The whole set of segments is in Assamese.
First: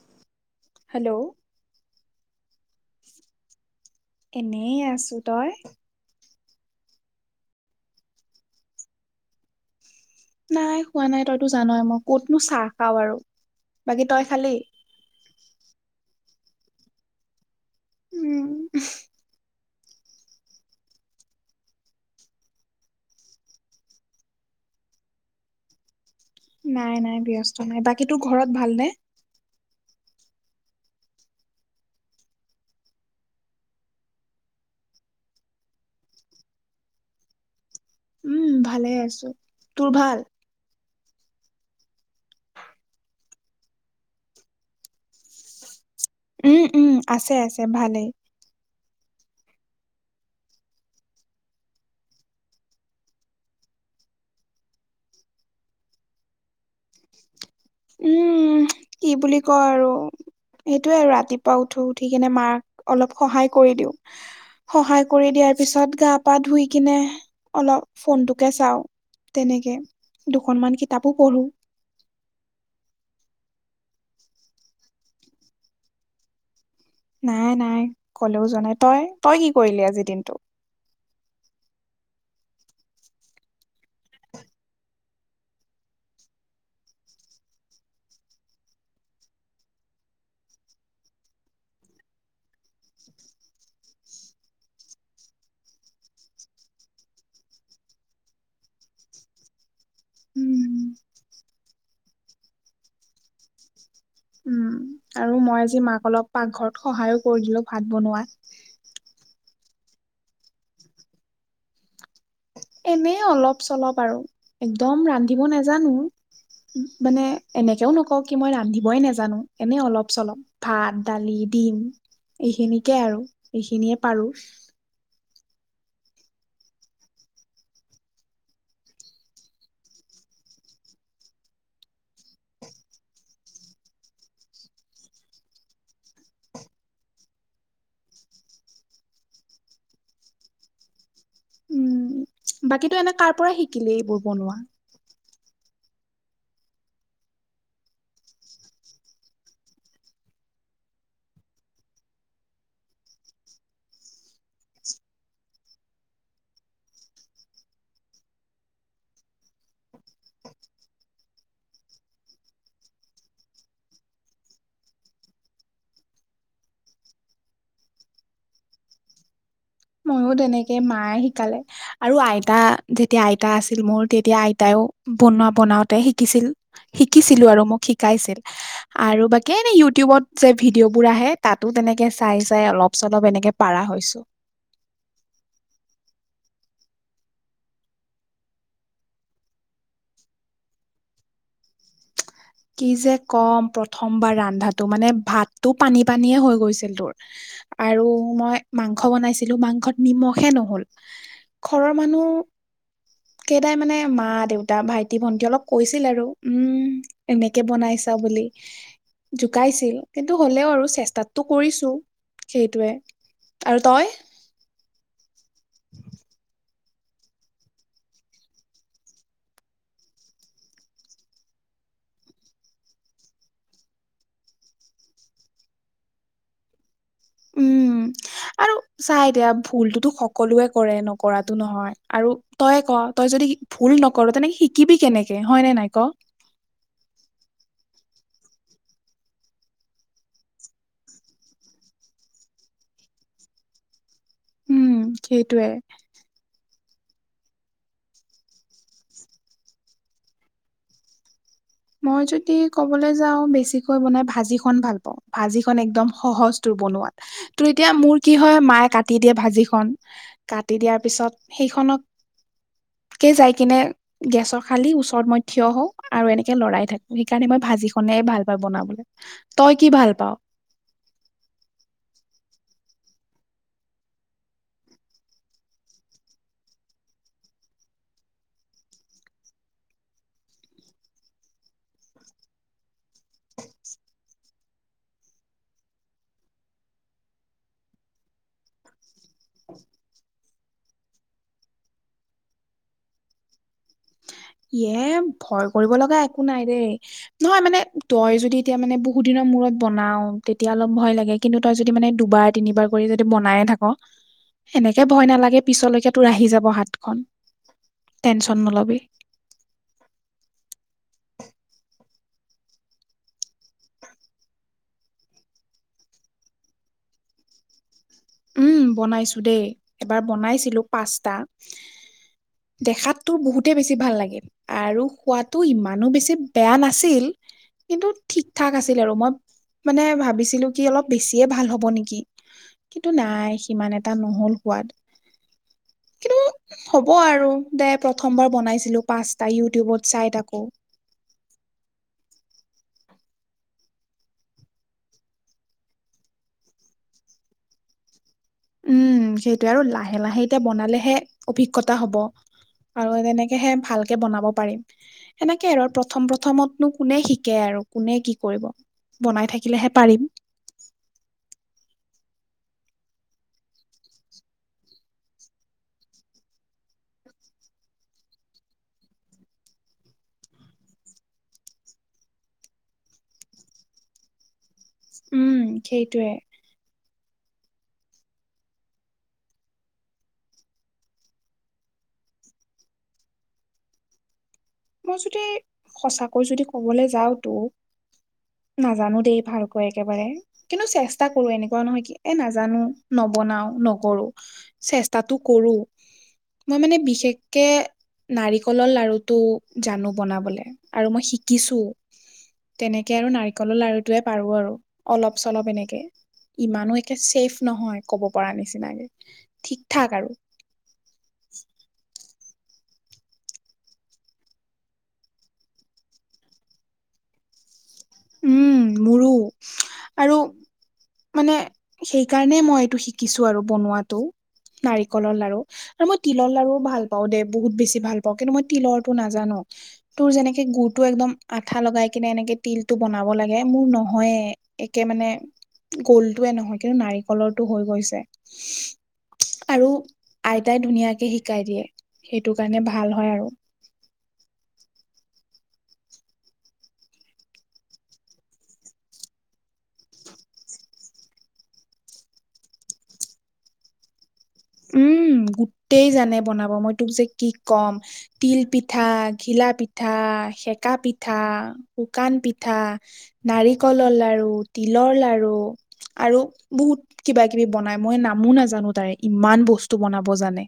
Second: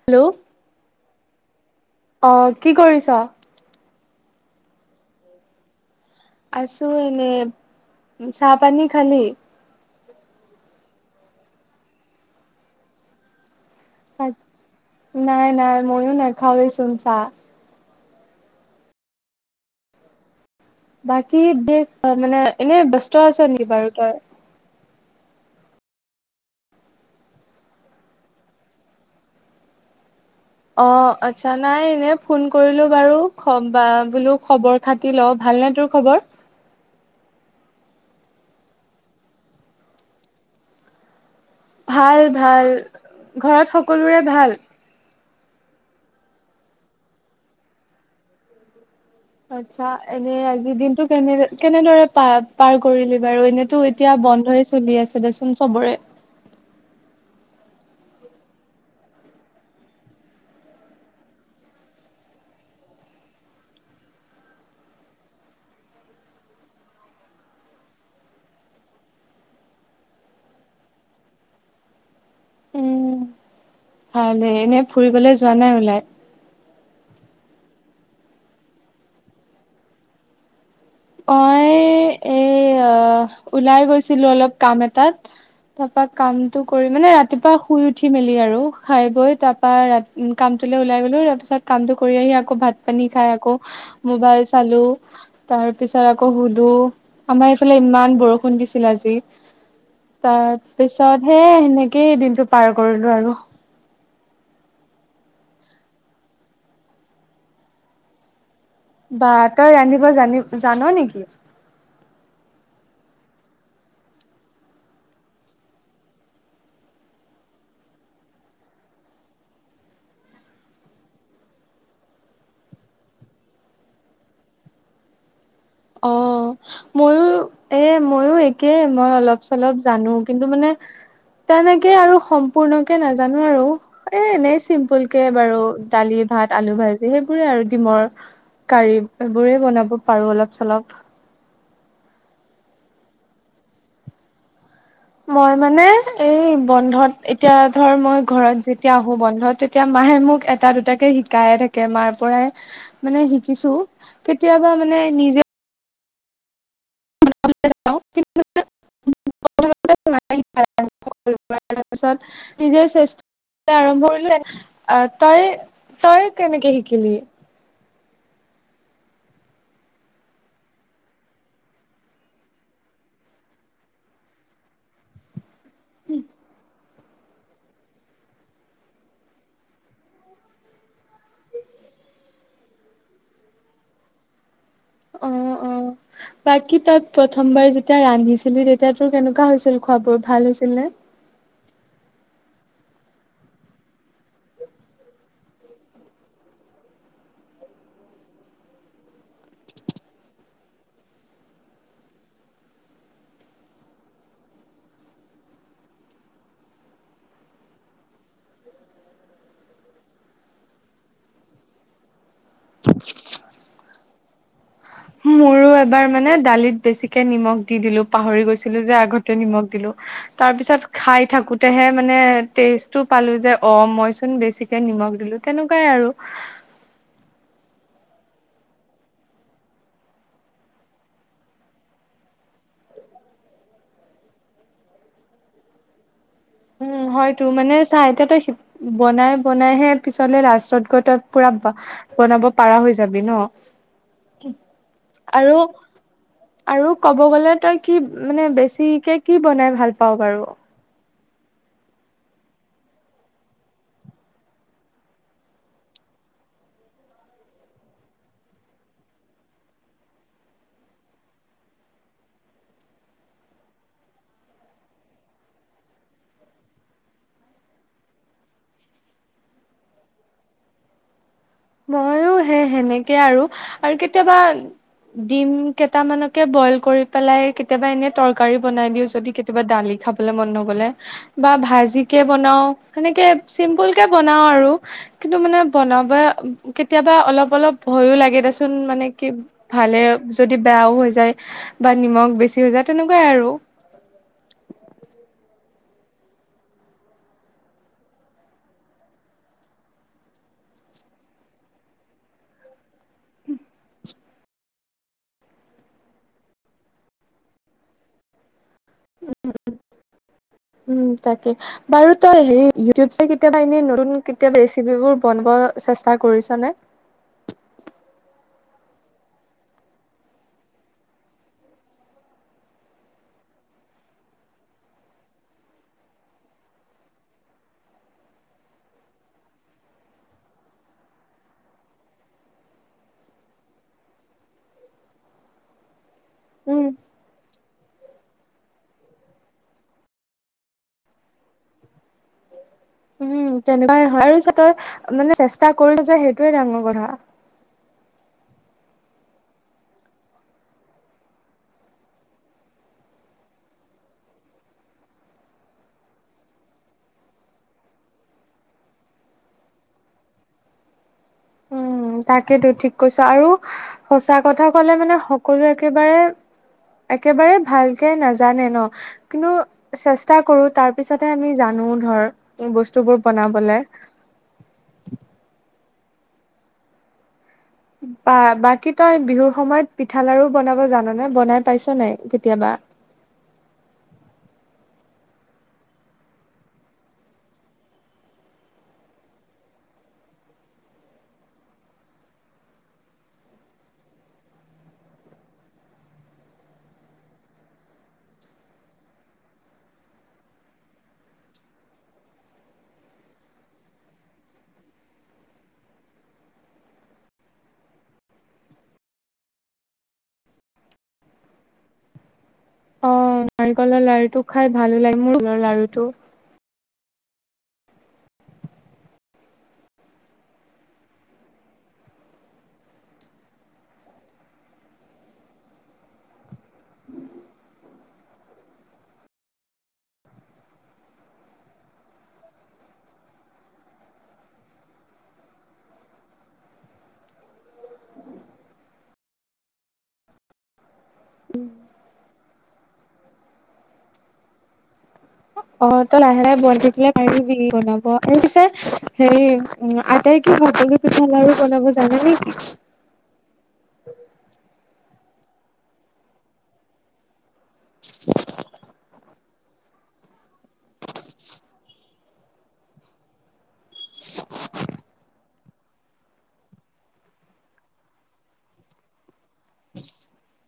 হেল্ল হেল্ল' এনেই আছো তই আছো এনে চাহ পানী খালি নাই খোৱা নাই তইতো জানয়ে মই কতনো চাহ খাও আৰু বাকী তই খালি নাই নাই ময়ো নাখাওঁৱেইচোন চাহ উম বাকী দেশ মানে এনে ব্যস্ত আছা নেকি বাৰু তই নাই নাই ব্যস্ত নাই বাকী তোৰ ঘৰত ভাল নে অ আচ্ছা নাই এনে ফোন কৰিলো বাৰু বোলো খবৰ খাটি ল ভালনে তোৰ খবৰ উম ভালে আছো তোৰ ভাল ভাল ভাল ঘৰত সকলোৰে ভাল উম উম আছে আছে ভালেই আত্ছা এনেই আজি দিনটো কেনে কেনেদৰে প পাৰ কৰিলি বাৰু এনেতো এতিয়া বন্ধই চলি আছে দেচোন চবৰে উম কি বুলি কয় আৰু সেইটোৱে আৰু ৰাতিপুৱা উঠো, উঠি কিনে মাক অলপ সহায় কৰি দিওঁ। সহায় কৰি দিয়াৰ পিছত গা পা ধুই কিনে অলপ ফোনটোকে চাওঁ। তেনেকে দুখনমান কিতাপো পঢ়ো। ভাল, এনেই ফুৰিবলৈ যোৱা নাই ওলাই? নাই নাই কলেও জোৱা নাই তই তই কি কৰিলি আজি দিনটো? অ' এই ওলাই গৈছিলো অলপ কাম এটাত তাৰপা কামটো কৰি মানে ৰাতিপুৱা শুই উঠি মেলি আৰু খাই বৈ তাৰ পা ৰা উ কামটোলৈ ওলাই গ'লো, তাৰ পিছত কামটো কৰি আহি আকৌ ভাত পানী খাই আকৌ মোবাইল চালো, তাৰ তাৰ পিছত আকৌ শুলো, আমাৰ এইফালে ইমান বৰষুণ দিছিল আজি। তাৰ উম পিছত হে সেনেকেই দিনটো পাৰ কৰিলো আৰু। উম। আৰু মই আজি মাক অলপ পাকঘৰত সহায়ো কৰি দিলো ভাত বনোৱা। বা তই ৰান্ধিব জানি জান নেকি? এনেই অলপ চলপ আৰু একদম ৰান্ধিব নাজানো। মানে এনেকেও নকওঁ কি মই ৰান্ধিবই নোজানো, এনেই অলপ চলপ। ভাত দালি ডিম এইখিনিকে আৰু এইখিনিয়ে পাৰো। অ' ময়ো এ ময়ো একেই মই অলপ চলপ জানো। কিন্তু মানে তেনেকে আৰু সম্পূৰ্ণকে নাজানো আৰু। এ এনেই চিম্পুল কে বাৰু দালি ভাত আলু ভাজি সেইবোৰে আৰু ডিমৰ কাৰী এইবোৰেই বনাব পাৰো অলপ চলপ। বাকীটো এনে কাৰ পৰা শিকিলে এইবোৰ বনোৱা? মই মানে এই বন্ধত এতিয়া ধৰ মই ঘৰত যেতিয়া আহো বন্ধ এতিয়া মায়ে মোক এটা দুটাকে শিকায়ে থাকে। মাৰ পৰাই মানে শিকিছো। কেতিয়াবা মানে নিজে [unintelligible] পাছত নিজে চেষ্ট [unintelligible] আৰম্ভ কৰিলো, অ' তই তই কেনেকে শিকিলি? ময়ও তেনেকে মায়ে শিকালে, আৰু আইতা যেতিয়া আইতা আছিল মোৰ তেতিয়া আইতাইও বনোৱা বনাওতে শিকিছিল, শিকিছিলো আৰু মোক শিকাইছিল। আৰু বাকী এনে ইউটিউবত যে ভিডিঅ' বোৰ আহে, তাতো তেনেকে চাই চাই অলপ চলপ এনেকে পাৰা হৈছো। অ' অ'। বাকী তই প্ৰথমবাৰ যেতিয়া ৰান্ধিছিলি তেতিয়া তোৰ কেনেকুৱা হৈছিল খোৱ বোৰ ভাল হৈছিল নে? কি যে ক'ম প্ৰথমবাৰ ৰন্ধাটো মানে ভাতটো পানী পানীয়ে হৈ গৈছিল তোৰ। আৰু মই মাংস বনাইছিলো মাংসত নিমখে নহ'ল। ঘৰৰ মানুহ কেইটাই মানে মা দেউতা ভাইটি ভন্টি অলপ কৈছিল আৰু, উম এনেকে বনাইছা বুলি। জোকাইছিল, কিন্তু হ'লেওঁ আৰু চেষ্টাতটো কৰিছো সেইটোৱে। আৰু তই। মোৰো এবাৰ মানে দালিত বেছিকে নিমখ দি দিলো পাহৰি গৈছিলো যে আগতে নিমখ দিলো। তাৰ পিছত খাই থাকোতেহে মানে টেষ্টটো পালো যে অ' মইচোন বেছি এতিয়া নিমখ দিলো, তেনেকুৱাই আৰু। উম। আৰু চা এতিয়া ভুলতোতো সকলোৱে কৰে, নকৰাতটো নহয় আৰু তইে ক তই যদি ভুল নকৰো তেনেকে শিকিবি কেনেকে হয়নে নাই ক? উম হয়তো, মানে চা এতিয়া তই শ বনাই বনাইহে পিছলে লাষ্টত গৈ তই পুৰা বনাব পাৰা হৈ যাবি ন কি উম আৰু সেইটোৱে আৰু ক'ব গ'লে তই কি মানে বেছিকে কি বনাই ভাল পাওঁ বাৰু। মই যদি ক'বলৈ যাওঁ বেছিকৈ বনাই ভাজিখন ভাল পাওঁ, ভাজিখন একদম সহজ তোৰ বনোৱাত। ত, এতিয়া মোৰ কি হয় মায়ে কাটি দিয়ে ভাজিখন। কাটি দিয়াৰ পিছত সেইখনক। কে যাই কিনে গেছৰ খালি ওচৰত মই থিয় হওঁ আৰু এনে লৰাই থাকো, সেইকাৰণে মই ভাজি খনে ভাল পাওঁ বনাবলৈ। তই কি ভাল পাওঁ। মইয়ো সেই সেনেকে আৰু আৰু কেতিয়াবা ডিম কেইটামানকে বইল কৰি পেলাই কেতিয়াবা এনে তৰকাৰী বনাই দিওঁ যদি। কিবা দালি খাবলে মন নগ'লেও বা ভাজিকে বনাওঁ। সেনেকৈ চিম্পুলকৈ বনাওঁ আৰু কিন্তু মানে বনাব কেতিয়াবা অলপ অলপ ভয়ো লাগে দেচোন মানে কি ভালে যদি বেয়াও হৈ যায়। বা নিমখ বেছি হৈ যায়, তেনেকুৱাই আৰু এয়ে ভয় কৰিব লগা একো নাই দেই। নহয় মানে তই যদি এতিয়া মানে বহুত দিনৰ মূৰত বনাওঁ, তেতিয়া অলপ ভয় লাগে, কিন্তু তই যদি মানে দুবাৰ তিনিবাৰ কৰি যদি বনায়ে থাক। এনেকে ভয় নালাগে, পিছলৈকে তোৰ আহি যাব হাতখনন টেনচন নলবি। উম, উম, উম, তাকে। বাৰু তই হেৰি ইউটিউব চাই কেতিয়াবা এনে নতুন কেতিয়াবা ৰেচিপিবোৰ বনোৱা চেষ্টা কৰিছ নে? উম, বনাইছো দেই, এবাৰ বনাইছিলো পাস্তা। দেখাততো বহুতেই বেছি ভাল লাগিল। আৰু খোৱাতটো ইমানো বেছি বেয়া নাছিল। কিন্তু ঠিক ঠাক আছিল আৰু মই মানে ভাবিছিলো কি অলপ বেছিয়ে ভাল হ'ব নেকি? কিন্তু, নাই সিমান এটা নহ'ল সোৱাদ। উম। ক'ৰ আৰু দে প্ৰথমবাৰ বনাইছিলো পাঁচস্তা ইউটিউবত চাই থাকো। উম, তেনেকুৱাই হয় আৰু চ তই মানে চেষ্টা কৰো যে সেইটোয়ে ডাঙৰ কথা। উম, সেইটোৱে আৰু লাহে লাহে এতিয়া বনালেহে অভিজ্ঞতা হ'ব। আৰু তেনেকেহে ভালকে বনাব পাৰিম। সেনেকে আৰু প্ৰথম প্ৰথমতনো কোনে শিকে আৰু কোনে কি কৰিব। বনাই থাকিলেহে পাৰিম। উম, টাকেইতো ঠিক কৈছোঁ আৰু সচাঁ কথা ক'লে মানে সকলো একেবাৰে। একেবাৰে ভালকে নাজানে ন। কিন্তু, চেষ্টা কৰো তাৰ পিছতহে আমি জানো ধৰ বস্তুবোৰ বনাবলে। উম, সেইটোৱে। বা বাকী তই বিহুৰ সময়ত পিঠা লাৰুও বনাব জানানে? বনাই পাইছ নাই কেতিয়াবা? মই যদি সঁচাকৈ যদি ক'বলৈ যাওঁতো। নাজানো দেই ভালকৈ একেবাৰে। কিন্তু চেষ্টা কৰো, এনেকুৱা নহয় কি এ নাজানো নবনাও, নকৰো। চেষ্টাটো কৰো। মই মানে বিশেষকে নাৰিকলৰ লাৰুটো। জানো বনাবলে আৰু মই শিকিছোঁ। তেনেকে আৰু নাৰিকলৰ লাৰুটোৱে পাৰো আৰু অলপ চলপ এনেকে। ইমানো একে ছেফ নহয় ক'ব পৰা নিচিনাকে ঠিক ঠাক আৰু। অ' নাৰিকলৰ লাৰু টো খাই ভালো লাগে, মোৰ প্ৰিয় লাৰুটো। উম, মোৰো আৰু। মানে সেইকাৰণে মই এইটো শিকিছোঁ আৰু বনোৱাটো। নাৰিকলৰ লাৰু আৰু মই তিলৰ লাৰুও ভাল পাওঁ দেই বহুত বেছি ভাল পাওঁ। কিন্তু, মই তিলৰটো নাজানো। তোৰ যেনেকে গুুৰটো একদম আঠা লগাই কিনে এনেকে তিলটো বনাব লাগে মোৰ নহয়ে। একে মানে গোলটোৱে নহয় কিন্তু নাৰিকলৰটো হৈ গৈছে আৰু আইতাই ধুনীয়াকে শিকাই দিয়ে সেইটো কাৰণে ভাল হয় আৰু অ', তই লাহে লাহে বইল কৰি পেলাই পাৰিবি বনাব আৰু পিছে হেৰি উম আইতাই কি ভকলি পিঠা লাৰু বনাব জানে নেকি? উম গোটেই জানে বনাব মই তোক যে কি ক'ম তিল পিঠা, ঘিলা পিঠা, সেকা পিঠা, শুকান পিঠা, নাৰিকলৰ লাৰু, তিলৰ লাৰু, আৰু বহুত কিবা কিবি বনাই মই নামো নাজানো তাৰে ইমান বস্তু বনাব জানে।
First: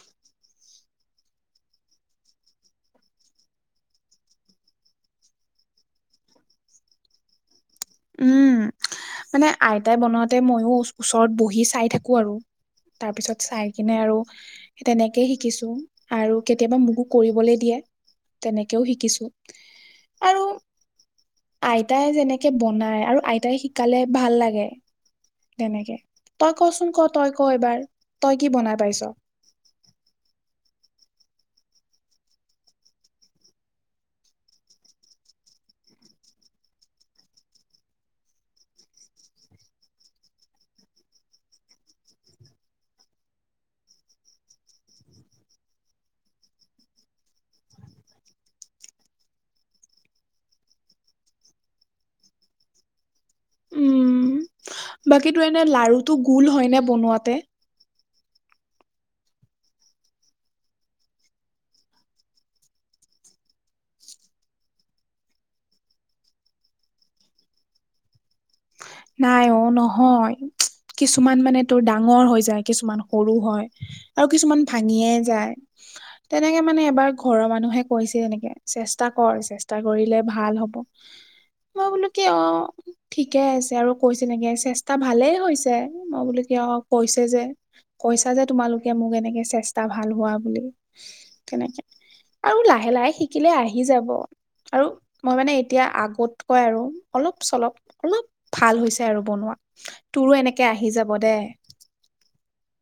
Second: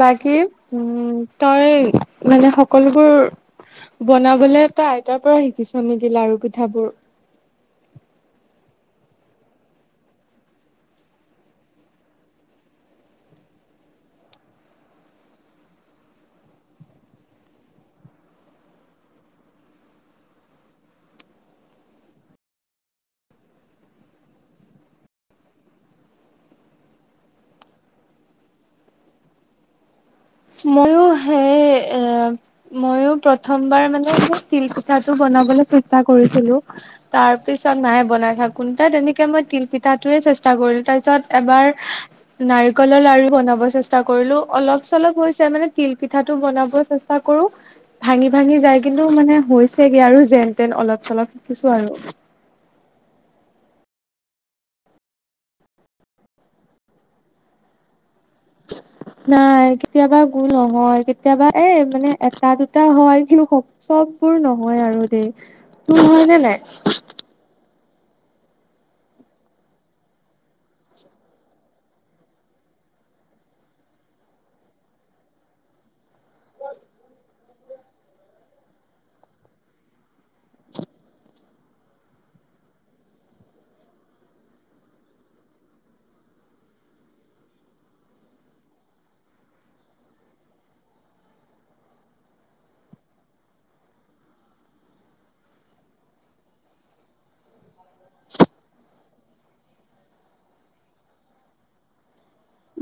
বাকী উম তই মানে সকলোবোৰ বনাবলে তই আইতাৰ পৰা শিকিছ নেকি লাৰু পিঠাবোৰ উম মানে আইতাই বনাওঁতে মইও ওচৰত বহি চাই থাকো আৰু তাৰপিছত চাই কিনে আৰু তেনেকেই শিকিছো আৰু কেতিয়াবা মোকো কৰিবলৈ দিয়ে তেনেকেও শিকিছো আৰু আইতাই যেনেকে বনাই আৰু আইতাই শিকালে ভাল লাগে তেনেকে তই কচোন ক তই ক এবাৰ তই কি বনাই পাইছ ময়ো সেই এ মইও প্ৰথমবাৰ মানে এ তিল পিঠাটো বনাবলৈ চেষ্টা কৰিছিলো তাৰপিছত মায়ে বনাই থাকোতে তেনেকে মই তিল পিঠাটোৱে চেষ্টা কৰিলো তাৰপিছত এবাৰ নাৰিকলৰ লাৰু বনাব চেষ্টা কৰিলো অলপ চলপ হৈছে মানে তিল পিঠাটো বনাব চেষ্টা কৰো ভাঙি ভাঙি যাই কিন্তু মানে হৈছেগে আৰু যেন তেন অলপ চলপ শিকিছো আৰু উম বাকী তোৰ এনে লাৰুটো গোল হয়নে বনোৱাতে [inaudible] নাই কেতিয়াবা গুল নহয় কেতিয়াবা এ মানে এটা দুটা হয় কিন্তু চববোৰ নহয় আৰু দেই তোৰ হয় নে নাই নাই অ নহয় কিছুমান মানে তোৰ ডাঙৰ হৈ যায় কিছুমান সৰু হয় আৰু কিছুমান ভাঙিয়ে যায়। তেনেকে মানে এবাৰ ঘৰৰ মানুহে কৈছে তেনেকে চেষ্টা কৰ চেষ্টা কৰিলে ভা ভাল হব মই বোলো কি অ' ঠিকে আছে আৰু কৈছে নেকি চেষ্টা ভালেই হৈছে মই বুলো কিয় কৈছে যে কৈছা যে তোমালোকে মোক এনেকে চেষ্টা ভাল হোৱা বুলি তেনেকে আৰু লাহে লাহে শিকিলে আহি যাব। আৰু মই মানে এতিয়া আগতকৈ আৰু অলপ চলপ অলপ ভাল হৈছে আৰু বনোৱা তোৰো এনেকে আহি যাব দে।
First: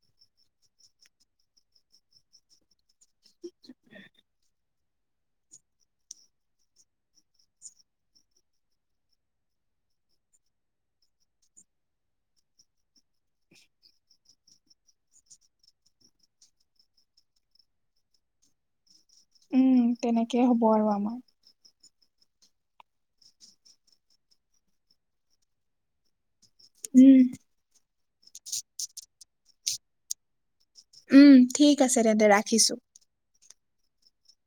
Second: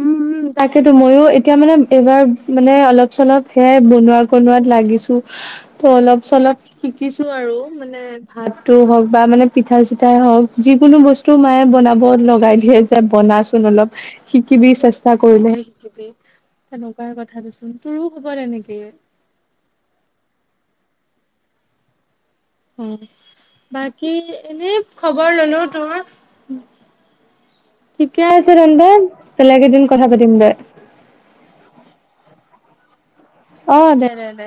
উম উম তাকেতো মইও এতিয়া মানে এইবাৰ মানে অলপ চলপ হে বনোৱা কনোৱাত লাগিছো। অলপ চলপ শিকিছো আৰু মানে ভাতো হওক বা মানে পিঠা চিঠাই হওক যিকোনো বস্তু মায়ে বনাব লগাই দিয়ে। বনাচোন অলপ শিকিবি চেষ্টা কৰিলেহে শিকিবি তেনেকুৱাই কথাটোচোন তোৰো হব তেনেকেই উম তেনেকে হ'ব আৰু আমাৰ অ', বাকী এনে খবৰ ললো তোৰ উম ঠিকে আছে তেন্তে বেলেগে এদিন কথা পাতিম দে উম ঠিক আছে তেন্তে ৰাখিছো। অ', দে দে